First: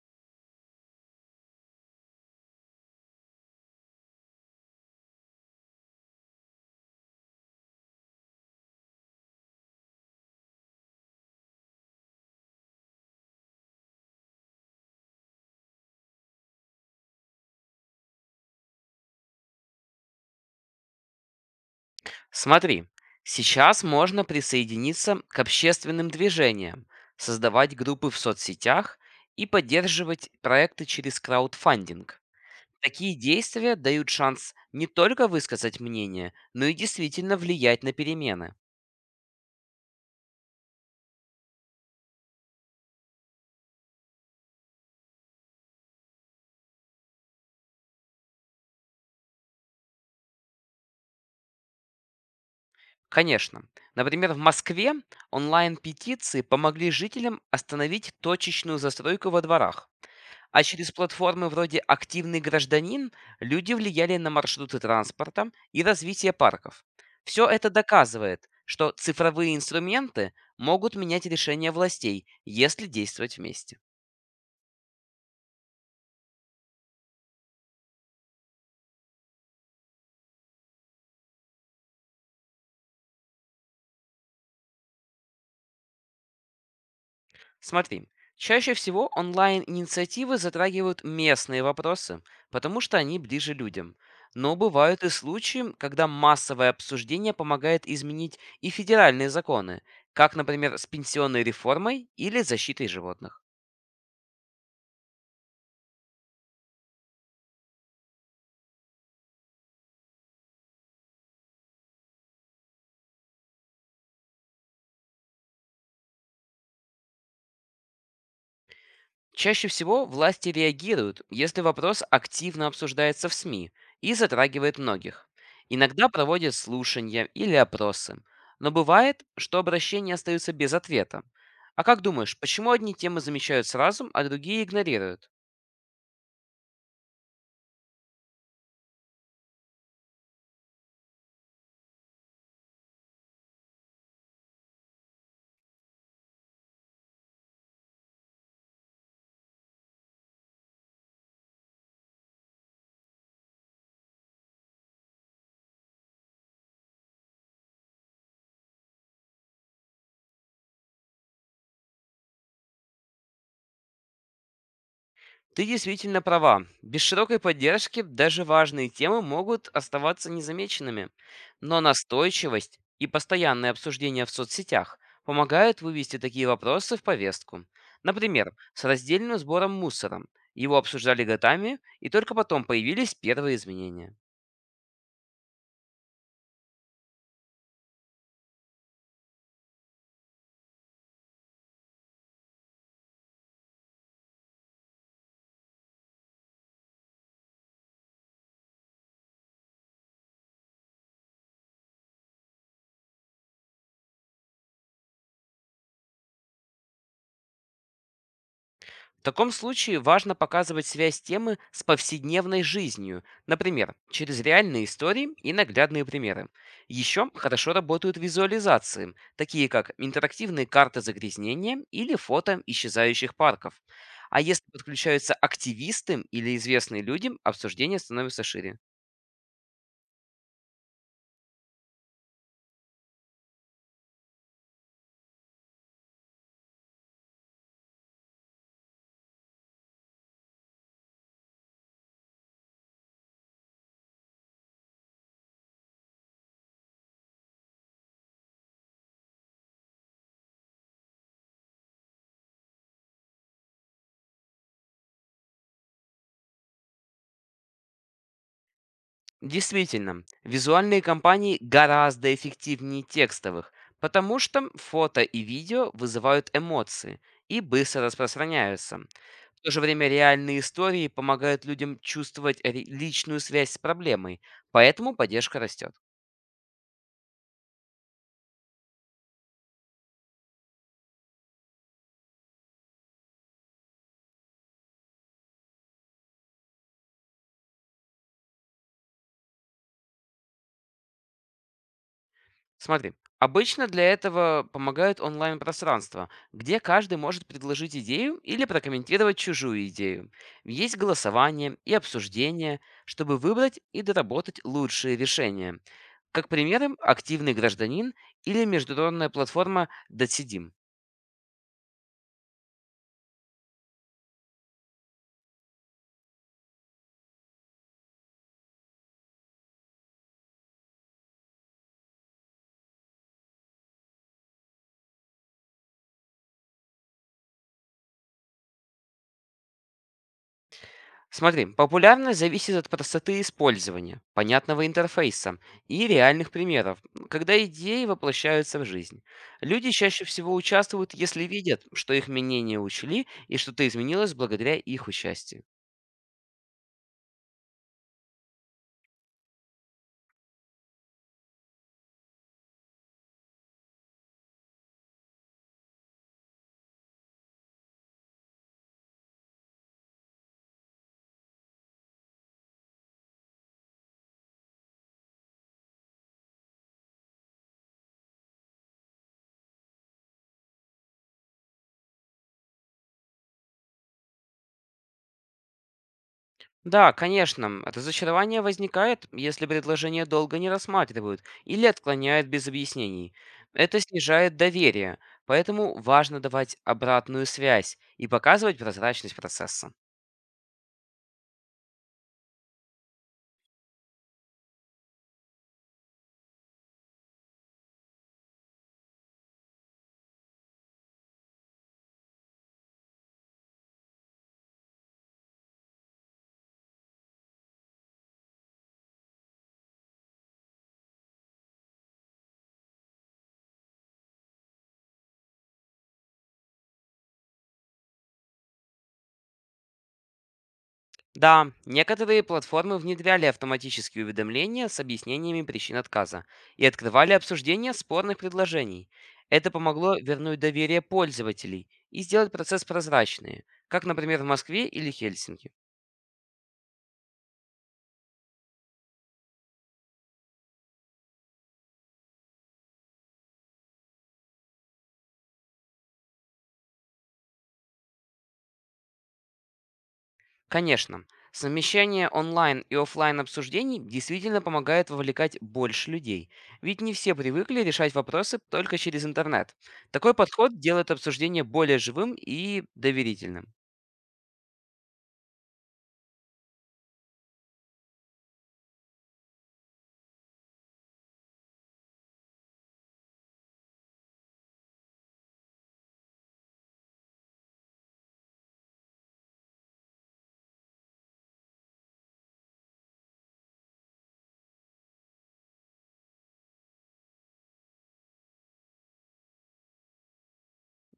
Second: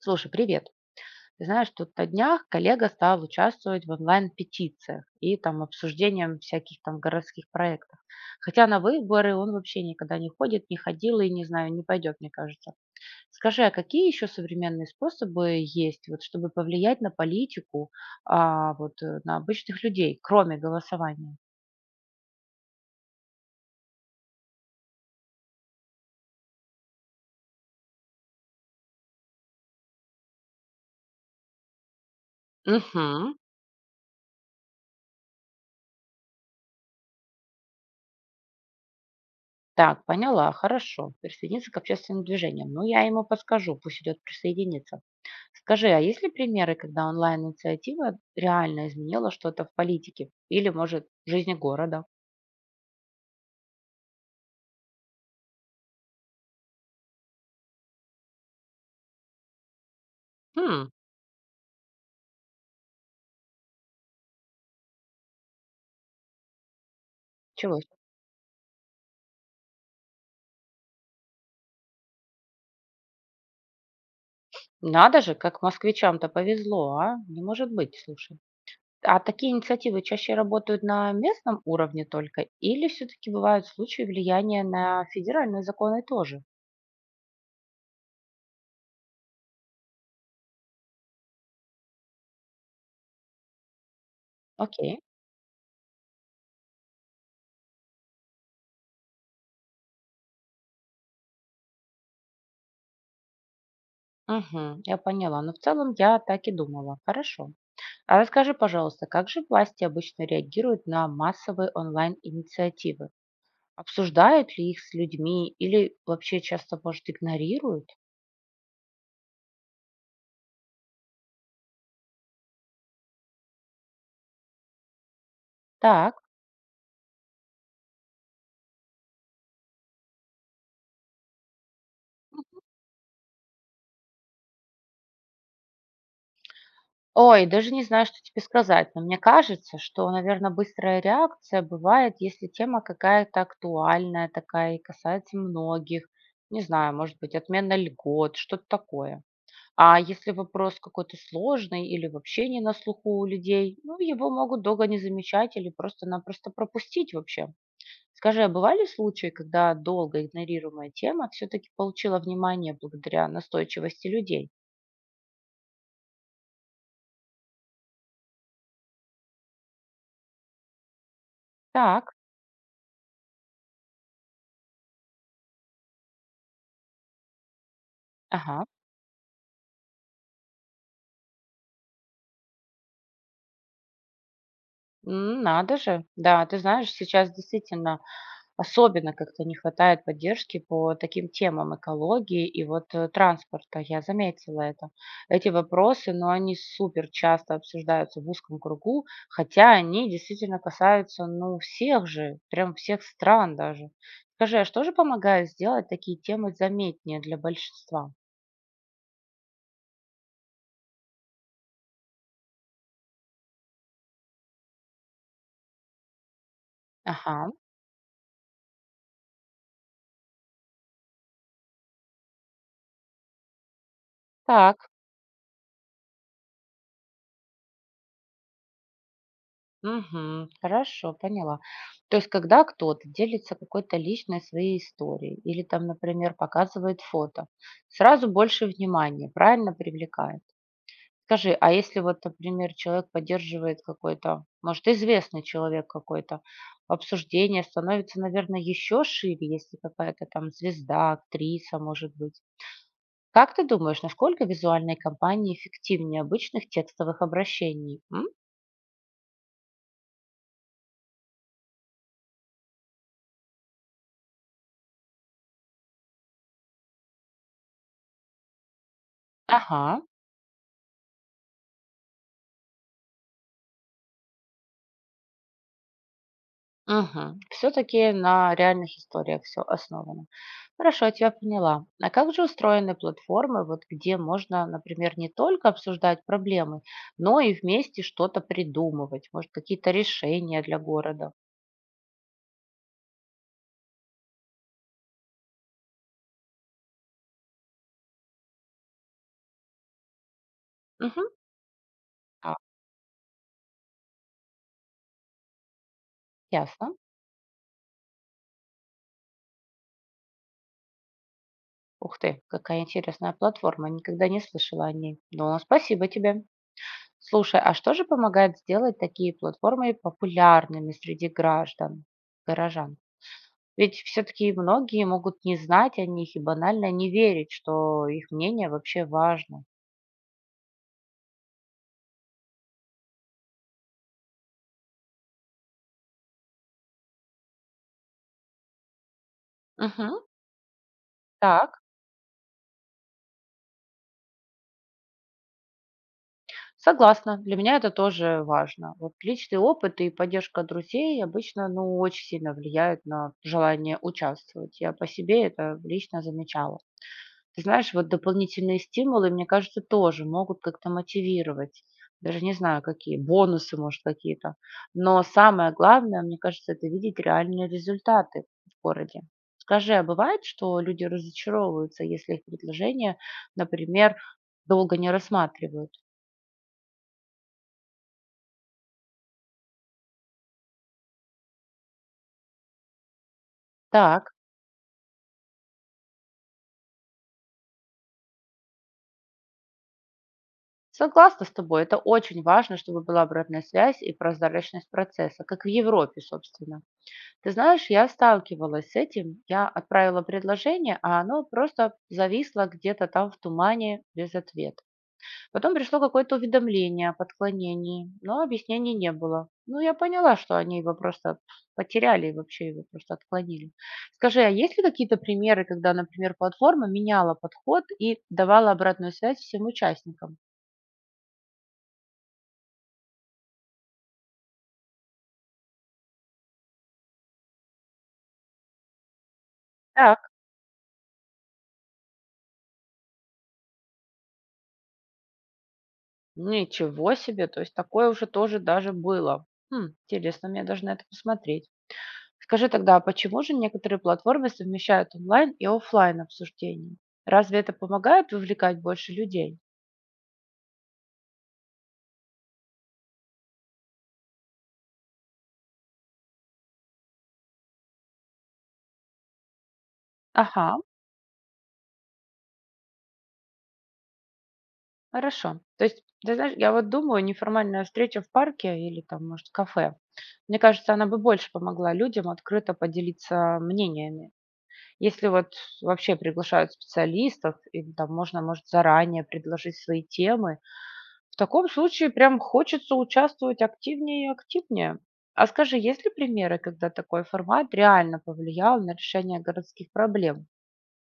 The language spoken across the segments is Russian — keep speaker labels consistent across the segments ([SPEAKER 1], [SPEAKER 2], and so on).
[SPEAKER 1] Слушай, привет. Ты знаешь, тут на днях коллега стал участвовать в онлайн-петициях и там обсуждением всяких там городских проектов. Хотя на выборы он вообще никогда не ходит, не ходил и, не знаю, не пойдет, мне кажется. Скажи, а какие еще современные способы есть, вот, чтобы повлиять на политику, а, вот, на обычных людей, кроме голосования?
[SPEAKER 2] Смотри, сейчас можно присоединиться к общественным движениям, создавать группы в соцсетях и поддерживать проекты через краудфандинг. Такие
[SPEAKER 1] Угу.
[SPEAKER 2] действия дают шанс не только высказать мнение, но и действительно влиять на перемены.
[SPEAKER 1] Так, поняла, хорошо. Присоединиться к общественным движениям. Ну, я ему подскажу, пусть идет присоединиться. Скажи, а есть ли примеры, когда онлайн-инициатива реально изменила что-то в политике или, может, в жизни города?
[SPEAKER 2] Конечно. Например, в Москве онлайн-петиции помогли жителям остановить точечную застройку во дворах. А
[SPEAKER 1] Хм,
[SPEAKER 2] через платформы вроде «Активный гражданин» люди влияли на маршруты транспорта и развитие парков. Все это
[SPEAKER 1] чего? Себе.
[SPEAKER 2] доказывает, что цифровые инструменты могут менять решения властей, если действовать вместе.
[SPEAKER 1] Надо же, как москвичам-то повезло, а? Не может быть, слушай. А такие инициативы чаще работают на местном уровне только или все-таки бывают случаи влияния на федеральные законы тоже?
[SPEAKER 2] Смотри, чаще всего онлайн-инициативы затрагивают местные вопросы, потому что они ближе людям. Но
[SPEAKER 1] Окей.
[SPEAKER 2] бывают и случаи, когда массовое обсуждение помогает изменить и федеральные законы, как, например, с пенсионной реформой или защитой животных.
[SPEAKER 1] Мгм, я поняла. Но в целом я так и думала. Хорошо. А расскажи, пожалуйста, как же власти обычно реагируют на массовые онлайн-инициативы? Обсуждают ли их с людьми или вообще часто, может, игнорируют?
[SPEAKER 2] Чаще всего власти реагируют, если вопрос активно обсуждается в СМИ и затрагивает многих. Иногда
[SPEAKER 1] Так.
[SPEAKER 2] проводят слушания или опросы. Но бывает, что обращения остаются без ответа. А как думаешь, почему одни темы замечают сразу, а другие игнорируют?
[SPEAKER 1] Ой, даже не знаю, что тебе сказать, но мне кажется, что, наверное, быстрая реакция бывает, если тема какая-то актуальная такая и касается многих. Не знаю, может быть, отмена льгот, что-то такое. А если вопрос какой-то сложный или вообще не на слуху у людей, ну, его могут долго не замечать или просто-напросто пропустить вообще. Скажи, а бывали случаи, когда долго игнорируемая тема все-таки получила внимание благодаря настойчивости людей?
[SPEAKER 2] Ты действительно права. Без широкой поддержки даже важные темы могут оставаться незамеченными. Но
[SPEAKER 1] Так,
[SPEAKER 2] настойчивость и постоянное обсуждение в соцсетях помогают вывести такие вопросы в повестку. Например,
[SPEAKER 1] ага.
[SPEAKER 2] с раздельным сбором мусора. Его обсуждали годами, и только потом появились первые изменения.
[SPEAKER 1] М, надо же. Да, ты знаешь, сейчас действительно особенно как-то не хватает поддержки по таким темам экологии и вот, транспорта. Я заметила это. Эти вопросы, но они супер часто обсуждаются в узком кругу, хотя они действительно касаются, ну, всех же, прям всех стран даже. Скажи, а что же помогает сделать такие темы заметнее для большинства?
[SPEAKER 2] В таком случае важно показывать связь темы с повседневной жизнью, например, через реальные истории и наглядные примеры. Еще
[SPEAKER 1] Ага,
[SPEAKER 2] хорошо работают визуализации, такие как интерактивные карты загрязнения или фото исчезающих парков. А если
[SPEAKER 1] так.
[SPEAKER 2] подключаются активисты или известные люди, обсуждение становится шире.
[SPEAKER 1] Мгм. Хорошо, поняла. То есть, когда кто-то делится какой-то личной своей историей или там, например, показывает фото, сразу больше внимания, правильно привлекает. Скажи, а если вот, например, человек поддерживает какой-то, может, известный человек какой-то, обсуждение становится, наверное, еще шире, если какая-то там звезда, актриса, может быть. Как ты думаешь, насколько визуальные кампании эффективнее обычных текстовых обращений? М?
[SPEAKER 2] Действительно, визуальные кампании гораздо эффективнее текстовых, потому что фото и видео вызывают эмоции и быстро распространяются. В то же
[SPEAKER 1] Ага.
[SPEAKER 2] время реальные истории помогают людям чувствовать личную связь с проблемой, поэтому поддержка растет.
[SPEAKER 1] Мгм. Всё-таки на реальных историях все основано. Хорошо, я тебя поняла. А как же устроены платформы, вот где можно, например, не только обсуждать проблемы, но и вместе что-то придумывать, может, какие-то решения для города?
[SPEAKER 2] Смотри, обычно для этого помогают онлайн-пространства, где каждый может предложить идею или прокомментировать чужую идею. Есть
[SPEAKER 1] Мгм.
[SPEAKER 2] голосование и
[SPEAKER 1] А.
[SPEAKER 2] обсуждение, чтобы выбрать и доработать лучшие решения. Как
[SPEAKER 1] Ясно.
[SPEAKER 2] примеры, активный гражданин или международная платформа «Досидим».
[SPEAKER 1] Ух ты, какая интересная платформа, никогда не слышала о ней. Ну, спасибо тебе. Слушай, а что же помогает сделать такие платформы популярными среди граждан, горожан? Ведь все-таки многие могут не знать о них и банально не верить, что их мнение вообще важно.
[SPEAKER 2] Смотри, популярность зависит от простоты использования, понятного интерфейса и реальных примеров, когда идеи воплощаются в жизнь. Люди
[SPEAKER 1] Мгм.
[SPEAKER 2] чаще всего участвуют, если
[SPEAKER 1] Так,
[SPEAKER 2] видят, что их мнение учли и что-то изменилось благодаря их участию.
[SPEAKER 1] согласна. Для меня это тоже важно. Вот личный опыт и поддержка друзей обычно, ну, очень сильно влияют на желание участвовать. Я по себе это лично замечала. Ты знаешь, вот дополнительные стимулы, мне кажется, тоже могут как-то мотивировать. Даже не знаю, какие, бонусы, может, какие-то. Но самое главное, мне кажется, это видеть реальные результаты в городе. Скажи, а бывает, что люди разочаровываются, если их предложение, например, долго не рассматривают?
[SPEAKER 2] Да, конечно, разочарование возникает, если предложение долго не рассматривают или отклоняют без объяснений. Это
[SPEAKER 1] Так,
[SPEAKER 2] снижает доверие, поэтому важно давать обратную связь и показывать прозрачность процесса.
[SPEAKER 1] согласна с тобой, это очень важно, чтобы была обратная связь и прозрачность процесса, как в Европе, собственно. Ты знаешь, я сталкивалась с этим. Я отправила предложение, а оно просто зависло где-то там в тумане без ответа. Потом пришло какое-то уведомление о подклонении, но объяснений не было. Ну, я поняла, что они его просто потеряли и вообще его просто отклонили. Скажи, а есть ли какие-то примеры, когда, например, платформа меняла подход и давала обратную связь всем участникам?
[SPEAKER 2] Да, некоторые платформы внедряли автоматические уведомления с объяснениями причин отказа и открывали обсуждение спорных предложений. Это помогло
[SPEAKER 1] Так,
[SPEAKER 2] вернуть доверие пользователей и сделать процесс прозрачнее, как, например, в Москве или Хельсинки.
[SPEAKER 1] ничего себе, то есть такое уже тоже даже было. Хм, интересно, мне даже на это посмотреть. Скажи тогда, а почему же некоторые платформы совмещают онлайн и оффлайн обсуждения? Разве это помогает вовлекать больше людей?
[SPEAKER 2] Конечно, совмещение онлайн и оффлайн обсуждений действительно помогает вовлекать больше людей, ведь не все привыкли решать вопросы только через интернет. Такой
[SPEAKER 1] Ага,
[SPEAKER 2] подход делает обсуждение более живым и доверительным.
[SPEAKER 1] хорошо. То есть, ты знаешь, я вот думаю, неформальная встреча в парке или там, может, в кафе, мне кажется, она бы больше помогла людям открыто поделиться мнениями. Если вот вообще приглашают специалистов, и там можно, может, заранее предложить свои темы, в таком случае прям хочется участвовать активнее и активнее. А скажи, есть ли примеры, когда такой формат реально повлиял на решение городских проблем?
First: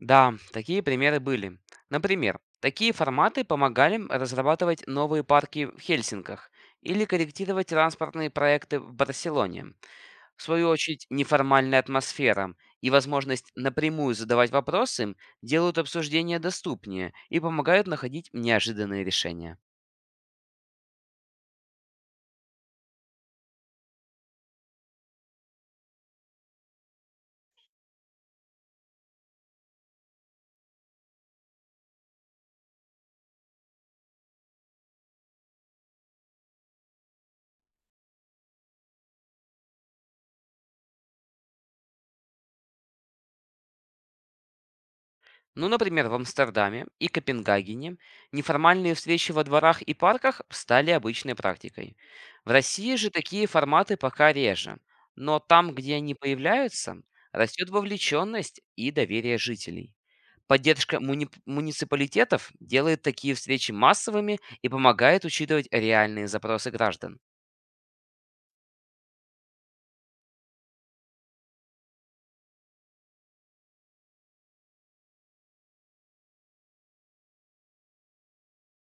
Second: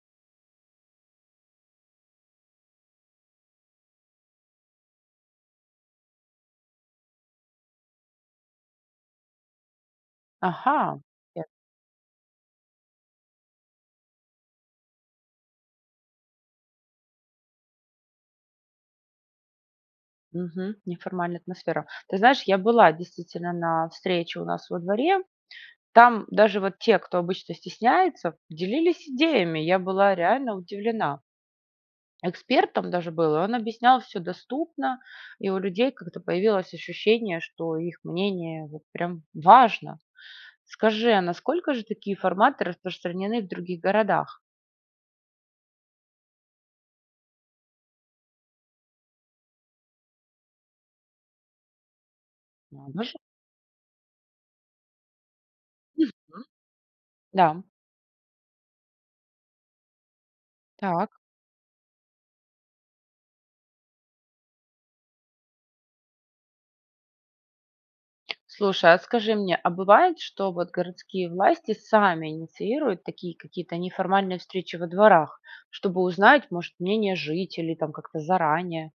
[SPEAKER 2] Да, такие примеры были. Например, такие форматы помогали разрабатывать новые парки в Хельсинках или корректировать транспортные проекты в Барселоне. В свою
[SPEAKER 1] Ага,
[SPEAKER 2] очередь,
[SPEAKER 1] я-
[SPEAKER 2] неформальная атмосфера и возможность напрямую задавать вопросы делают обсуждения доступнее и помогают находить неожиданные решения.
[SPEAKER 1] мгм, неформальная атмосфера. Ты знаешь, я была действительно на встрече у нас во дворе. Там даже вот те, кто обычно стесняется, делились идеями. Я была реально удивлена. Экспертом даже был, и он объяснял все доступно, и у людей как-то появилось ощущение, что их мнение вот прям важно. Скажи, а насколько же такие форматы распространены в других городах?
[SPEAKER 2] Ну, например, в Амстердаме и Копенгагене неформальные встречи во дворах и парках стали обычной практикой. В России
[SPEAKER 1] Надо
[SPEAKER 2] же
[SPEAKER 1] же.
[SPEAKER 2] такие форматы пока реже, но там, где они
[SPEAKER 1] Мгм.
[SPEAKER 2] появляются,
[SPEAKER 1] Да.
[SPEAKER 2] растет вовлеченность и доверие жителей. Поддержка
[SPEAKER 1] Так.
[SPEAKER 2] муниципалитетов делает такие встречи массовыми и помогает учитывать реальные запросы граждан.
[SPEAKER 1] Слушай, а скажи мне, а бывает, что вот городские власти сами инициируют такие какие-то неформальные встречи во дворах, чтобы узнать, может, мнение жителей там как-то заранее?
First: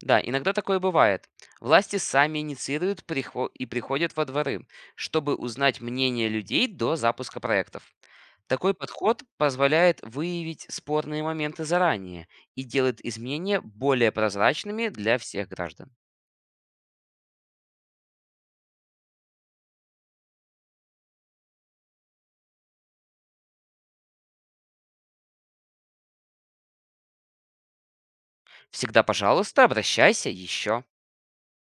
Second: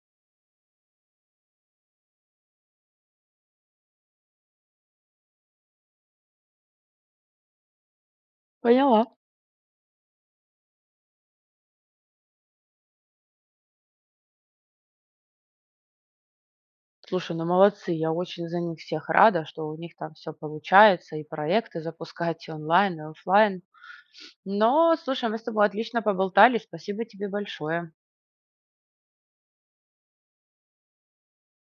[SPEAKER 2] Да, иногда такое бывает. Власти сами инициируют приходят во дворы, чтобы узнать мнение людей до запуска проектов. Такой
[SPEAKER 1] Поняла.
[SPEAKER 2] подход позволяет выявить спорные моменты заранее и делает изменения более прозрачными для всех граждан.
[SPEAKER 1] Слушай, ну молодцы, я очень за них всех рада, что у них там все получается, и проекты запускать и онлайн, и оффлайн. Но, слушай, мы с тобой отлично поболтали, спасибо тебе большое.
[SPEAKER 2] Всегда, пожалуйста, обращайся еще.